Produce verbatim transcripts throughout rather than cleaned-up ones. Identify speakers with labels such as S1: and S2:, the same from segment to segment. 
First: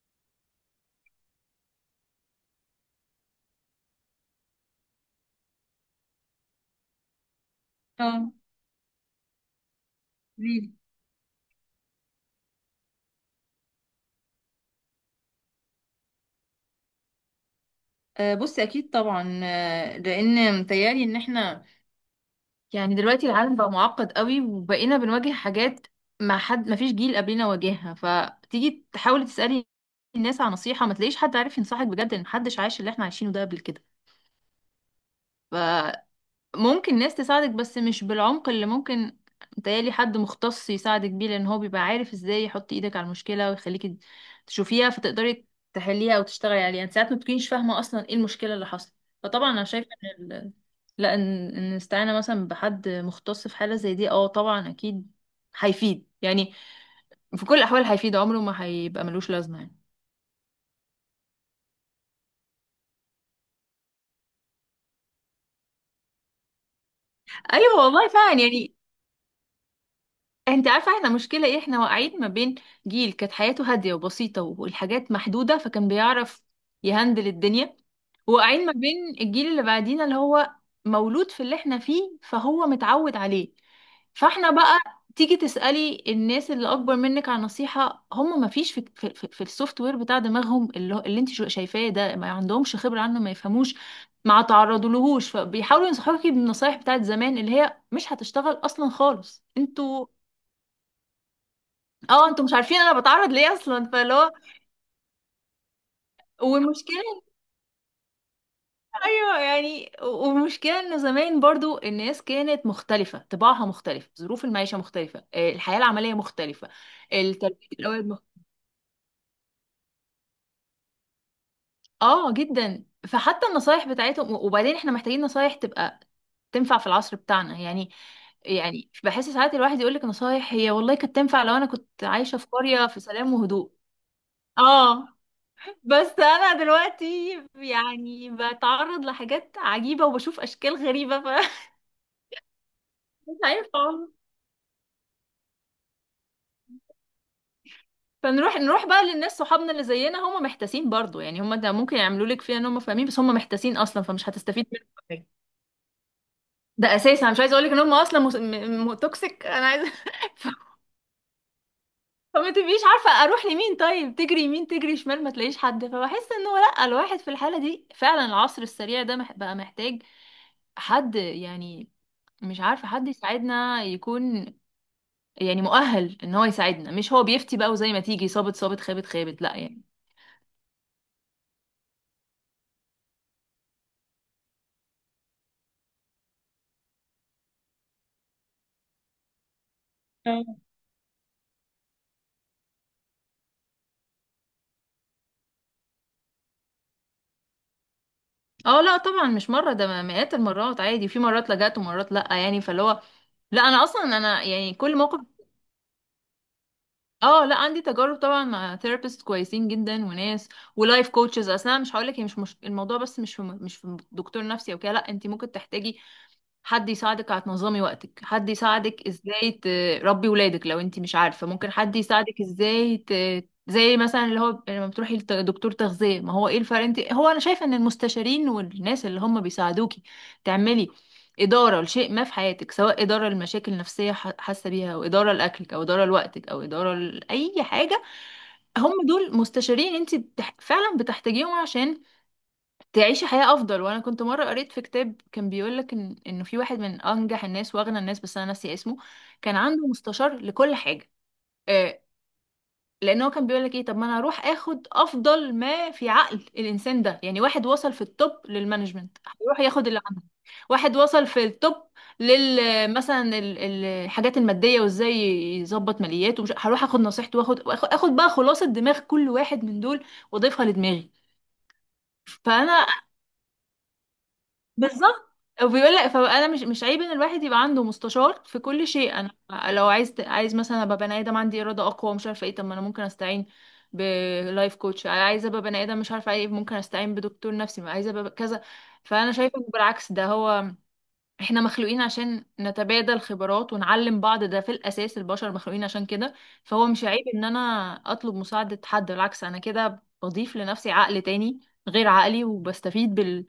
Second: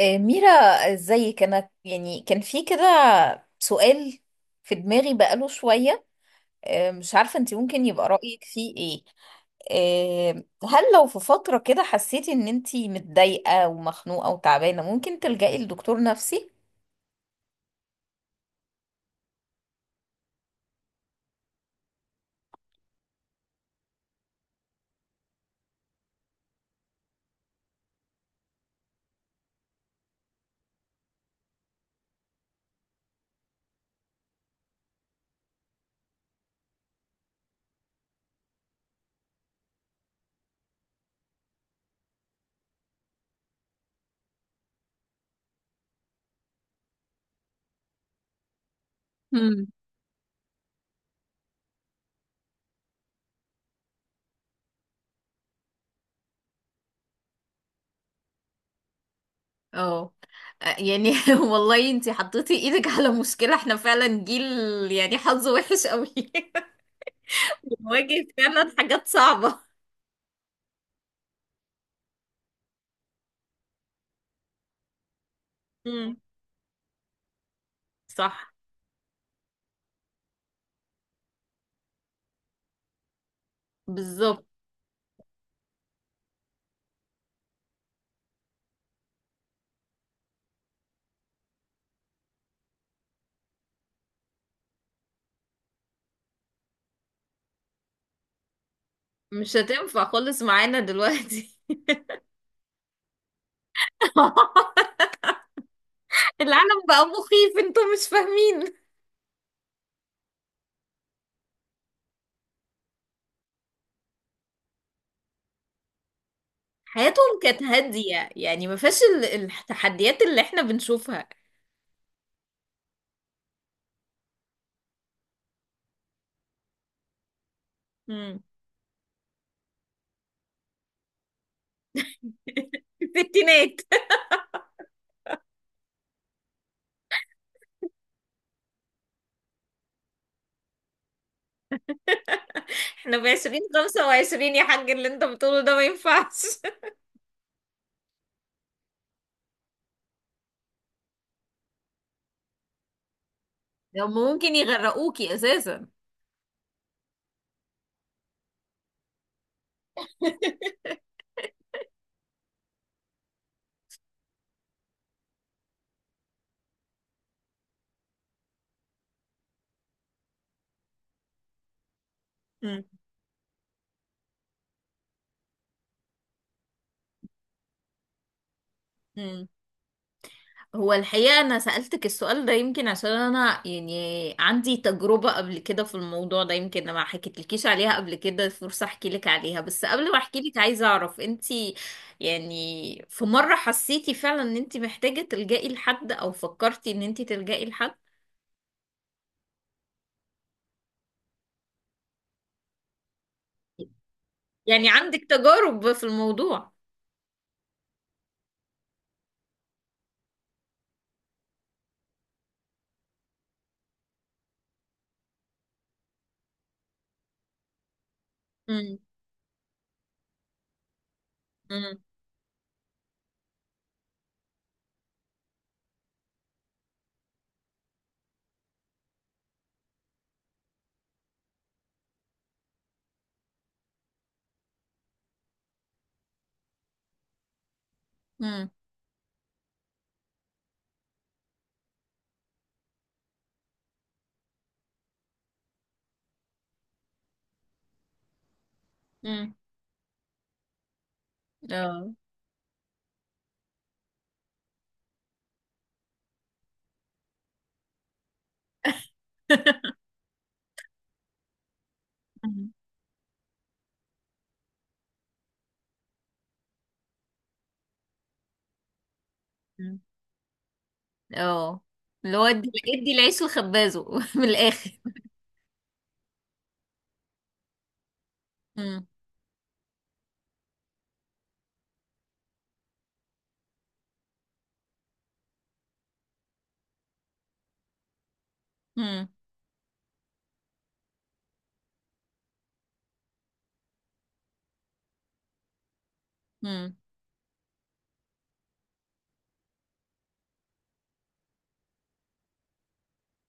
S1: آه، ميرا، ازيك؟ انا يعني كان في كده سؤال في دماغي بقاله شوية. آه، مش عارفة انت ممكن يبقى
S2: اه،
S1: رأيك فيه ايه. آه،
S2: قوليلي.
S1: هل لو في فترة كده حسيتي ان انت متضايقة ومخنوقة وتعبانة ممكن تلجئي لدكتور نفسي؟
S2: آه، بصي اكيد طبعا، آه، لان متهيألي ان احنا يعني دلوقتي العالم بقى معقد قوي وبقينا بنواجه حاجات ما حد ما فيش جيل قبلنا واجهها. فتيجي تحاولي تسألي الناس على نصيحة ما تلاقيش حد عارف ينصحك بجد، ان محدش عايش اللي احنا عايشينه ده قبل كده. ممكن ناس تساعدك بس مش بالعمق اللي ممكن، متهيألي حد مختص يساعدك بيه، لان هو بيبقى عارف ازاي يحط ايدك على المشكلة ويخليك تشوفيها فتقدري تحليها او تشتغلي عليها. يعني ساعات ما بتكونيش فاهمة اصلا ايه المشكلة اللي حصلت. فطبعا انا شايفة ان ال... لا ان ان الاستعانة مثلا بحد مختص في حالة زي دي، اه طبعا اكيد هيفيد، يعني في كل الاحوال هيفيد، عمره ما هيبقى ملوش لازمة يعني.
S1: اه. يعني والله انتي حطيتي ايدك على مشكلة. احنا فعلا جيل يعني حظه وحش قوي.
S2: ايوه والله
S1: بنواجه
S2: فعلا
S1: فعلا
S2: يعني.
S1: حاجات صعبة.
S2: انت عارفه احنا مشكله ايه؟ احنا واقعين ما بين جيل كانت حياته هاديه وبسيطه والحاجات محدوده فكان
S1: امم.
S2: بيعرف يهندل الدنيا،
S1: صح.
S2: وقاعدين ما بين الجيل اللي بعدينا اللي هو مولود في اللي احنا فيه فهو متعود عليه.
S1: بالظبط.
S2: فاحنا بقى تيجي تسألي الناس اللي اكبر منك عن نصيحة، هم ما فيش في, في, في, في السوفت وير بتاع دماغهم، اللي, هو- اللي انت شو- شايفاه ده، ما عندهمش خبرة عنه، ما يفهموش ما تعرضوا لهوش، فبيحاولوا ينصحوكي بالنصايح بتاعت زمان اللي هي مش هتشتغل اصلا خالص.
S1: مش هتنفع
S2: انتوا
S1: خالص معانا دلوقتي.
S2: اه، انتوا مش عارفين انا بتعرض ليه اصلا، فاللي هو
S1: العالم بقى
S2: والمشكله
S1: مخيف، انتوا مش فاهمين.
S2: ايوه، يعني والمشكله انه زمان برضو الناس كانت مختلفه، طباعها مختلف، ظروف المعيشه مختلفه، آه، الحياه العمليه مختلفه،
S1: حياتهم كانت
S2: التربيه الاولاد مخ...
S1: هادية يعني ما فيهاش ال- التحديات اللي احنا بنشوفها.
S2: اه جدا، فحتى النصايح بتاعتهم. وبعدين احنا محتاجين نصايح تبقى تنفع في العصر بتاعنا يعني.
S1: مم.
S2: يعني بحس ساعات الواحد يقول لك نصايح هي والله كانت تنفع لو انا كنت عايشه في قريه في سلام وهدوء.
S1: الستينات.
S2: اه، بس انا دلوقتي يعني بتعرض لحاجات عجيبة وبشوف اشكال غريبة فمش
S1: احنا في عشرين
S2: عارفة
S1: خمسة
S2: والله.
S1: وعشرين يا حاج، اللي انت بتقوله ده ما ينفعش.
S2: فنروح، نروح بقى للناس صحابنا اللي زينا، هم محتاسين برضو يعني. هم ده ممكن يعملوا لك فيها ان هم فاهمين، بس هم محتاسين اصلا،
S1: لو
S2: فمش
S1: ممكن
S2: هتستفيد منهم حاجة.
S1: يغرقوكي اساسا.
S2: ده اساسا أنا مش عايزه اقول لك ان هم اصلا مس... م... م... توكسيك. انا عايزه فما تبقيش عارفة اروح لمين، طيب تجري يمين تجري شمال ما تلاقيش حد، فبحس انه لا، الواحد في الحالة دي فعلا العصر السريع ده مح- بقى محتاج حد يعني، مش
S1: مم.
S2: عارفة، حد يساعدنا يكون يعني مؤهل ان هو يساعدنا، مش هو بيفتي بقى وزي ما تيجي صابت صابت خابت خابت.
S1: مم.
S2: لا يعني.
S1: هو الحقيقة أنا سألتك السؤال ده يمكن عشان أنا يعني عندي تجربة قبل كده في الموضوع ده، يمكن أنا ما حكيتلكيش عليها قبل كده فرصة أحكي لك عليها. بس قبل ما أحكي لك
S2: اه.
S1: عايزة أعرف أنت يعني في مرة حسيتي فعلا ان انت محتاجة تلجئي لحد او فكرتي ان انت تلجئي لحد؟
S2: اه، لا طبعا مش مرة، ده مئات المرات عادي، في مرات لجأت ومرات لا يعني، فاللي هو لا، انا اصلا انا يعني
S1: يعني
S2: كل
S1: عندك
S2: موقف.
S1: تجارب في الموضوع.
S2: اه، لا عندي تجارب طبعا مع ثيرابيست كويسين جدا، وناس ولايف كوتشز. اصل انا مش هقول لك هي مش, مش الموضوع، بس مش في م- مش في دكتور نفسي او كده، لا، انت ممكن تحتاجي حد يساعدك على تنظمي وقتك، حد
S1: امم.
S2: يساعدك ازاي تربي ولادك لو انت مش عارفة، ممكن حد
S1: امم.
S2: يساعدك ازاي ت... زي مثلا اللي هو لما بتروحي لدكتور تغذية. ما هو ايه الفرق، انت هو انا شايفة ان المستشارين والناس اللي هم بيساعدوكي تعملي إدارة لشيء ما في حياتك، سواء إدارة لمشاكل نفسية ح- حاسة بيها، أو إدارة لأكلك، أو إدارة لوقتك، أو إدارة لأي حاجة.
S1: امم.
S2: هم دول مستشارين انت بتح... فعلا بتحتاجيهم عشان تعيشي حياة أفضل. وأنا كنت مرة قريت في كتاب كان بيقولك إن إنه في واحد من أنجح الناس وأغنى الناس، بس أنا ناسية اسمه،
S1: امم.
S2: كان عنده مستشار لكل حاجة. آه
S1: اه.
S2: لأن هو كان بيقولك إيه؟ طب ما أنا هروح آخد أفضل ما في عقل الإنسان ده. يعني واحد وصل في التوب للمانجمنت هيروح ياخد اللي عنده، واحد وصل في التوب لل
S1: مم.
S2: مثلا ال- الحاجات المادية وإزاي يظبط مالياته، ومش هروح آخد نصيحته وآخد وآخد- آخد بقى خلاصة دماغ كل واحد من
S1: مم.
S2: دول وأضيفها لدماغي.
S1: اه، اللي هو ادي،
S2: فانا
S1: ادي العيش لخبازه من الاخر.
S2: بالظبط. وبيقول لك فانا مش مش عيب ان الواحد يبقى عنده مستشار في كل
S1: امم.
S2: شيء. انا لو عايز ت- عايز مثلا ابقى بني ادم عندي اراده اقوى مش عارفه ايه، طب ما انا ممكن استعين بلايف كوتش، عايزه ابقى بني ادم مش عارفه ايه، ممكن استعين بدكتور نفسي، ما عايزه ابقى كذا.
S1: امم.
S2: فانا شايفه إنه بالعكس، ده هو. احنا مخلوقين عشان نتبادل خبرات ونعلم بعض، ده في الاساس البشر مخلوقين عشان كده. فهو
S1: إمم.
S2: مش عيب ان انا اطلب مساعده حد، بالعكس انا كده بضيف لنفسي عقل تاني غير عقلي، وبستفيد بال...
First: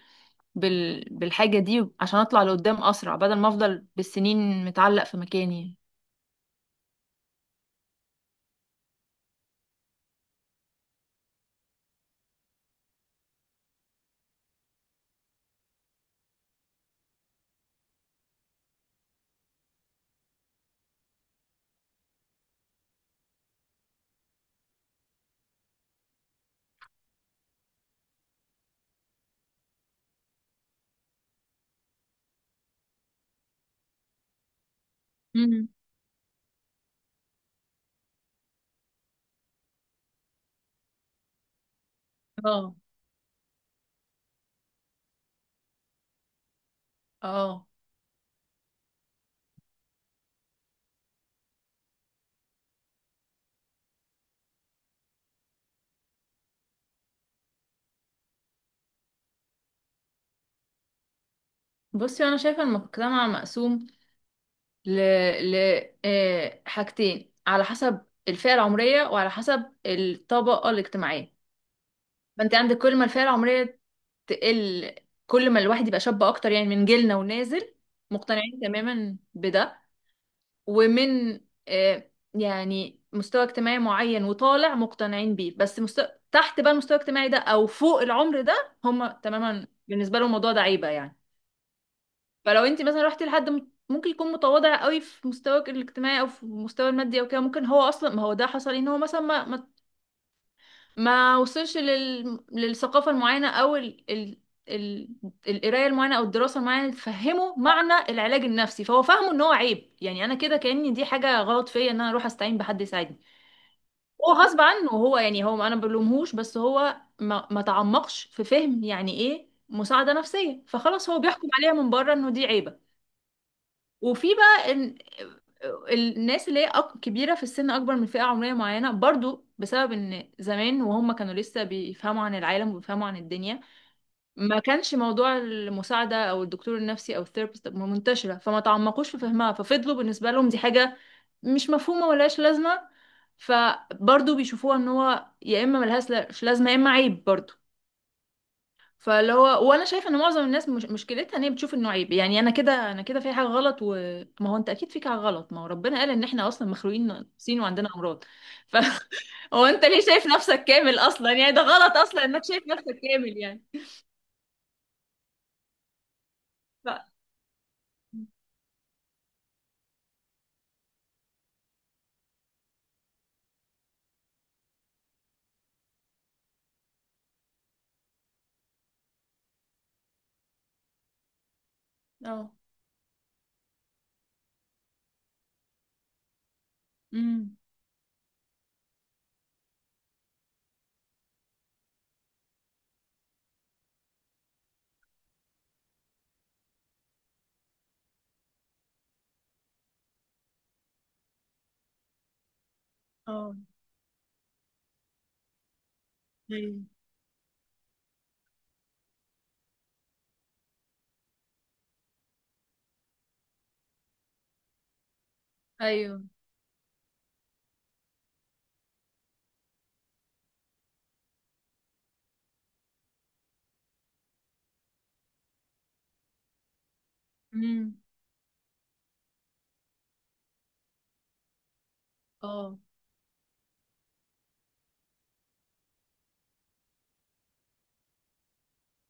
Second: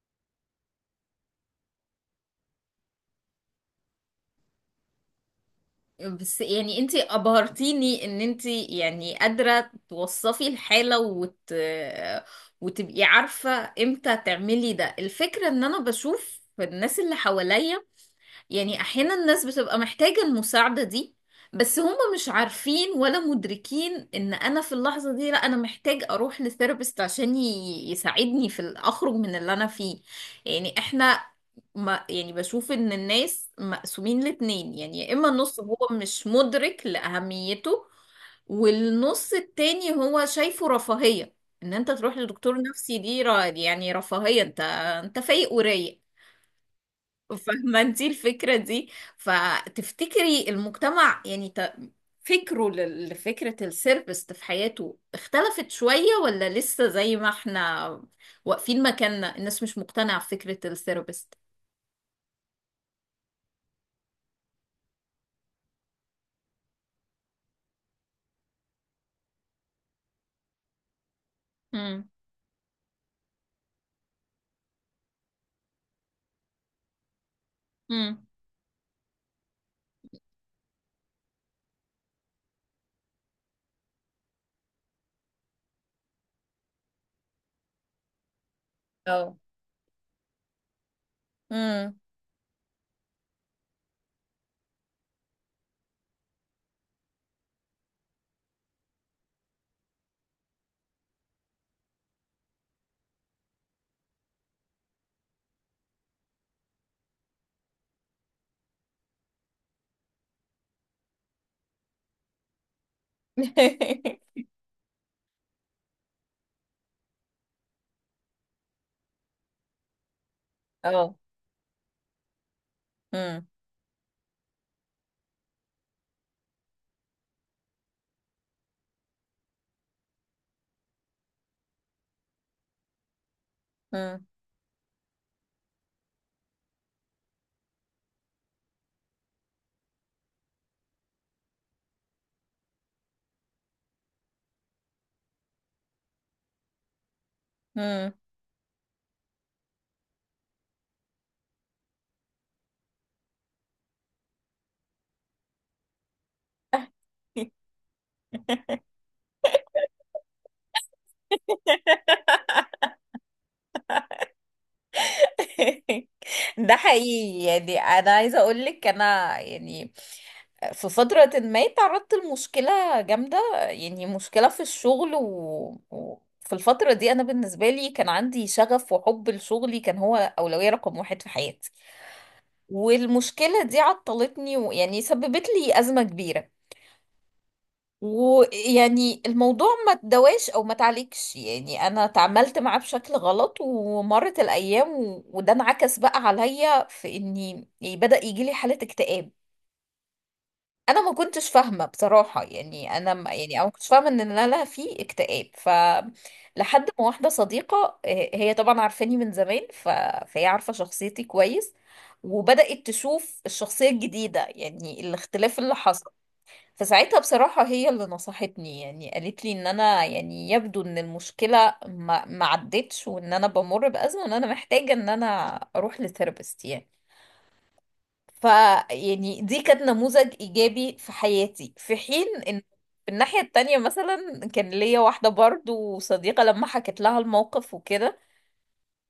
S2: بالحاجة دي عشان اطلع لقدام اسرع، بدل ما افضل بالسنين متعلق في مكاني.
S1: بس يعني انتي ابهرتيني ان انتي يعني قادرة توصفي الحالة وت... وتبقي عارفة امتى تعملي ده. الفكرة ان انا بشوف الناس اللي حواليا يعني احيانا الناس بتبقى محتاجة المساعدة دي، بس هم مش عارفين ولا مدركين ان انا في اللحظة دي، لا انا محتاج اروح لثيرابيست عشان ي- يساعدني في ال- اخرج من اللي انا فيه. يعني احنا ما يعني بشوف ان الناس مقسومين لاتنين، يعني يا اما النص
S2: مم.
S1: هو مش مدرك لأهميته والنص التاني هو شايفه رفاهية. ان انت تروح لدكتور
S2: اه.
S1: نفسي دي را- يعني رفاهية، انت انت فايق ورايق،
S2: اه،
S1: فاهمة انتي الفكرة دي؟ فتفتكري المجتمع يعني ت- فكره لل- لفكرة السيرفيس في حياته اختلفت شوية ولا لسه زي ما احنا واقفين مكاننا الناس مش مقتنعة بفكرة السيرفيس؟
S2: بصي انا شايفه المجتمع مقسوم ل ل آه، حاجتين، على حسب الفئه العمريه وعلى حسب الطبقه الاجتماعيه.
S1: امم.
S2: فانت عندك كل ما الفئه العمريه تقل، كل ما الواحد يبقى شاب اكتر يعني من جيلنا ونازل،
S1: امم.
S2: مقتنعين تماما بده، ومن آه، يعني مستوى اجتماعي معين وطالع مقتنعين بيه، بس مستوى تحت بقى المستوى الاجتماعي ده او فوق العمر ده، هم
S1: اه.
S2: تماما بالنسبه لهم الموضوع ده عيبه يعني.
S1: امم.
S2: فلو انت مثلا رحتي لحد م- ممكن يكون متواضع قوي في مستواك الاجتماعي او في مستوى المادي او كده، ممكن هو اصلا، ما هو ده حصل إيه، ان هو مثلا ما ما ما وصلش لل... للثقافة المعينة، أو ال... ال... ال... القراية المعينة أو الدراسة المعينة اللي تفهمه معنى العلاج النفسي، فهو فاهمه إن هو عيب يعني. أنا كده كأني دي حاجة غلط فيا إن أنا أروح أستعين بحد يساعدني. هو غصب عنه، هو يعني هو، أنا ما بلومهوش، بس هو ما... ما تعمقش في فهم يعني إيه مساعدة نفسية، فخلاص
S1: اه.
S2: هو بيحكم عليها من بره إنه دي عيبة.
S1: امم.
S2: وفي بقى إن الناس اللي هي أك- كبيرة في السن، أكبر من فئة عمرية معينة، برضو بسبب إن زمان وهم كانوا لسه بيفهموا عن العالم وبيفهموا عن الدنيا، ما كانش موضوع المساعدة أو الدكتور النفسي أو الثيرابيست منتشرة، فما تعمقوش في فهمها، ففضلوا بالنسبة لهم دي حاجة مش مفهومة ملهاش لازمة. فبرضو بيشوفوها إن هو يا إما ملهاش لا- مش لازمة، يا إما عيب برضو.
S1: امم.
S2: فاللي هو، وانا شايفه ان معظم الناس مش مشكلتها ان هي بتشوف انه عيب يعني انا كده، انا كده في حاجه غلط. وما هو انت اكيد فيك حاجه غلط، ما هو ربنا قال ان احنا اصلا مخلوقين ناقصين وعندنا امراض. ف هو انت ليه شايف نفسك كامل اصلا يعني؟ ده غلط اصلا انك شايف نفسك كامل يعني.
S1: ده
S2: ف.
S1: حقيقي. يعني انا عايزه اقول لك، انا يعني في فتره ما تعرضت لمشكله جامده. يعني مشكله في الشغل و... و... في الفتره دي انا بالنسبه لي كان عندي شغف وحب لشغلي، كان هو اولويه رقم واحد في حياتي.
S2: اه.
S1: والمشكله دي عطلتني ويعني سببت لي ازمه كبيره.
S2: امم.
S1: ويعني الموضوع ما تدواش او ما تعليكش، يعني انا تعاملت معاه بشكل غلط ومرت الايام و... وده انعكس بقى عليا في اني يعني بدأ يجي لي حالة اكتئاب. انا ما كنتش فاهمة بصراحة، يعني انا ما يعني
S2: اه.
S1: انا ما كنتش فاهمة ان انا لا في اكتئاب. ف
S2: ايوه.
S1: لحد ما واحدة صديقة، آه، هي طبعا عارفاني من زمان ف... فهي عارفة شخصيتي كويس وبدأت تشوف الشخصية الجديدة يعني الاختلاف اللي حصل.
S2: ايوه.
S1: فساعتها بصراحة هي اللي نصحتني، يعني قالت لي ان انا يعني يبدو ان المشكلة ما ما عدتش وان انا بمر بأزمة وان انا محتاجة ان انا اروح لثيرابيست يعني.
S2: امم.
S1: ف يعني دي كانت نموذج ايجابي في حياتي، في حين ان
S2: اه.
S1: في الناحية التانية مثلا كان ليا واحدة برضو صديقة، لما حكت لها الموقف وكده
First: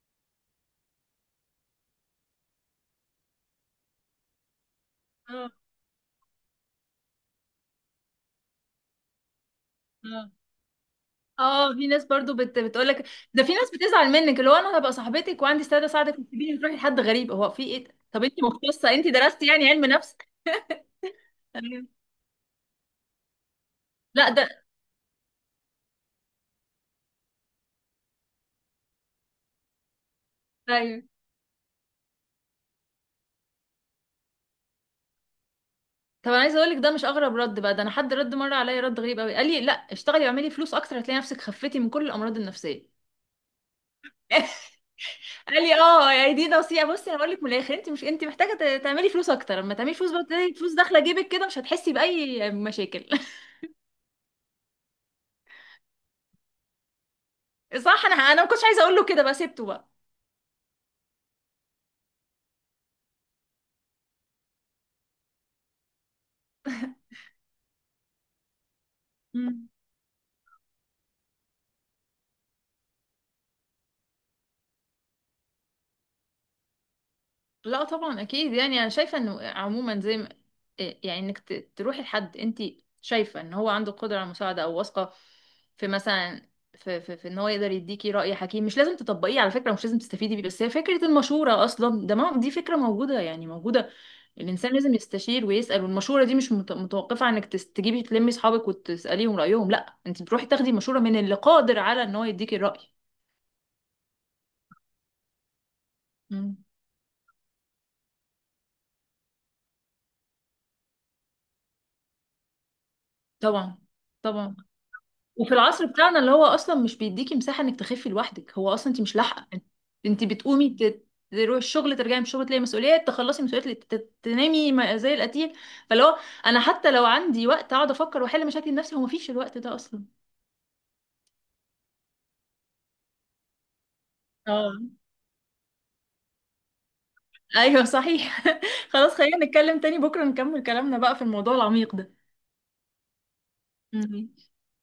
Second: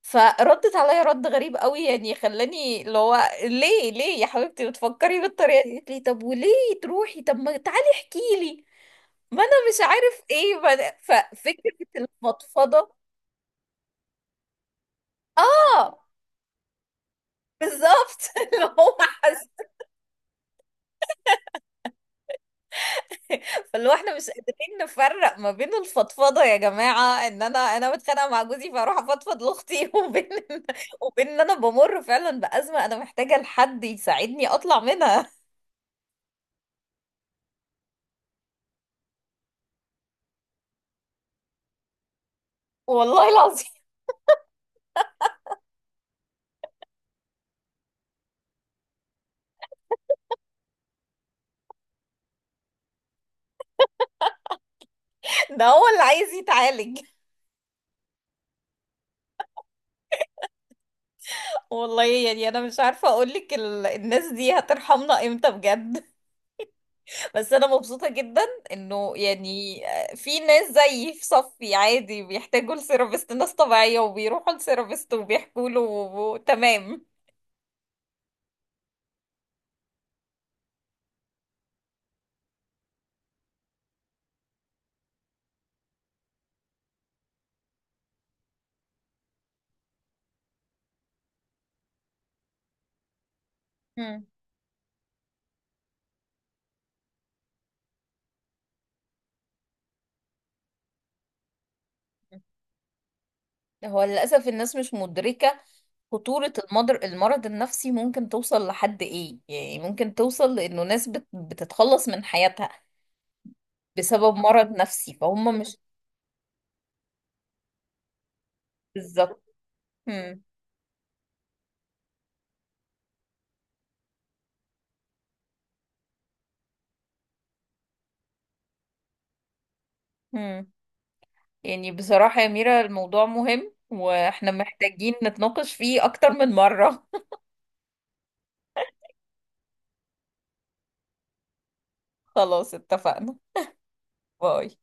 S1: فردت عليا رد غريب قوي يعني خلاني اللي هو ليه ليه يا حبيبتي بتفكري
S2: اه.
S1: بالطريقة دي؟ قالت لي طب وليه تروحي؟ طب ما تعالي احكي لي، ما انا مش عارف
S2: آه.
S1: ايه بد-
S2: اه،
S1: ففكره
S2: في ناس برضو بت...
S1: المفضفضه.
S2: بتقولك، ده في ناس بتزعل منك اللي هو انا هبقى صاحبتك وعندي استعداد
S1: اه
S2: اساعدك وتسيبيني تروحي لحد غريب؟ هو في ايه ده؟
S1: بالظبط.
S2: طب انت
S1: اللي
S2: مختصه،
S1: هو
S2: انت
S1: حس.
S2: درستي يعني علم نفس؟ أيوة.
S1: فاللي هو احنا مش
S2: لا ده
S1: قادرين نفرق ما بين الفضفضه، يا جماعه، ان انا انا متخانقه مع جوزي فاروح افضفض لاختي وبين إن-
S2: ايوه.
S1: وبين ان انا بمر فعلا بازمه، انا محتاجه لحد يساعدني اطلع منها.
S2: طب انا عايزه اقول لك، ده مش اغرب رد بقى، ده انا حد رد مره عليا رد غريب قوي، قال لي لا، اشتغلي واعملي فلوس اكتر هتلاقي نفسك خفتي من كل الامراض النفسيه.
S1: والله العظيم.
S2: قال لي اه يعني دي نصيحه. بصي انا بقول لك من الاخر، انت مش انت محتاجه ت- تعملي فلوس اكتر، لما تعملي فلوس بقى تلاقي فلوس داخله جيبك كده مش هتحسي باي مشاكل.
S1: ده هو اللي عايز يتعالج.
S2: صح، انا انا ما كنتش عايزه اقول له كده، بقى سبته بقى.
S1: والله يعني انا مش عارفه اقول لك ال... الناس دي هترحمنا امتى بجد. بس انا مبسوطة جدا انه
S2: مم.
S1: يعني في ناس زيي في صفي عادي بيحتاجوا لسيرابيست، ناس طبيعية وبيروحوا لسيرابيست وبيحكوا له و- تمام.
S2: لا طبعا اكيد يعني، انا شايفه انه عموما زي ما يعني انك ت- تروحي لحد انت شايفه ان هو عنده قدره على المساعده، او واثقه في مثلا في, في, في ان هو يقدر يديكي راي حكيم، مش لازم تطبقيه على فكره، مش لازم تستفيدي بيه، بس هي فكره المشوره اصلا، ده ما دي فكره موجوده يعني موجوده.
S1: مم.
S2: الانسان لازم يستشير ويسال، والمشوره دي مش مت- متوقفه عن انك تس- تجيبي تلمي اصحابك وتساليهم رايهم، لا، انت بتروحي تاخدي مشوره من اللي قادر على ان هو يديكي الراي.
S1: هو للأسف الناس مش مدركة خطورة
S2: مم.
S1: المضر المرض النفسي ممكن توصل لحد إيه، يعني ممكن توصل لأنه ناس بت... بتتخلص من حياتها
S2: طبعا.
S1: بسبب
S2: طبعا.
S1: مرض نفسي
S2: وفي
S1: فهم مش.
S2: العصر بتاعنا اللي هو اصلا مش بيديكي مساحه انك تخفي لوحدك، هو اصلا انت مش
S1: بالظبط.
S2: لاحقه، انت
S1: هم.
S2: بتقومي ت- تروحي الشغل، ترجعي من الشغل تلاقي مسؤوليات، تخلصي مسؤوليات، ت- تنامي ما- زي القتيل، فاللي هو انا حتى لو عندي وقت اقعد افكر واحل مشاكل نفسي، هو مفيش الوقت ده اصلا.
S1: هم. يعني بصراحة يا ميرا الموضوع مهم وإحنا
S2: اه،
S1: محتاجين نتناقش فيه أكتر من مرة.
S2: ايوه صحيح. خلاص، خلينا نتكلم تاني بكره، نكمل كلامنا بقى في الموضوع العميق ده.
S1: خلاص اتفقنا.
S2: مم.
S1: باي.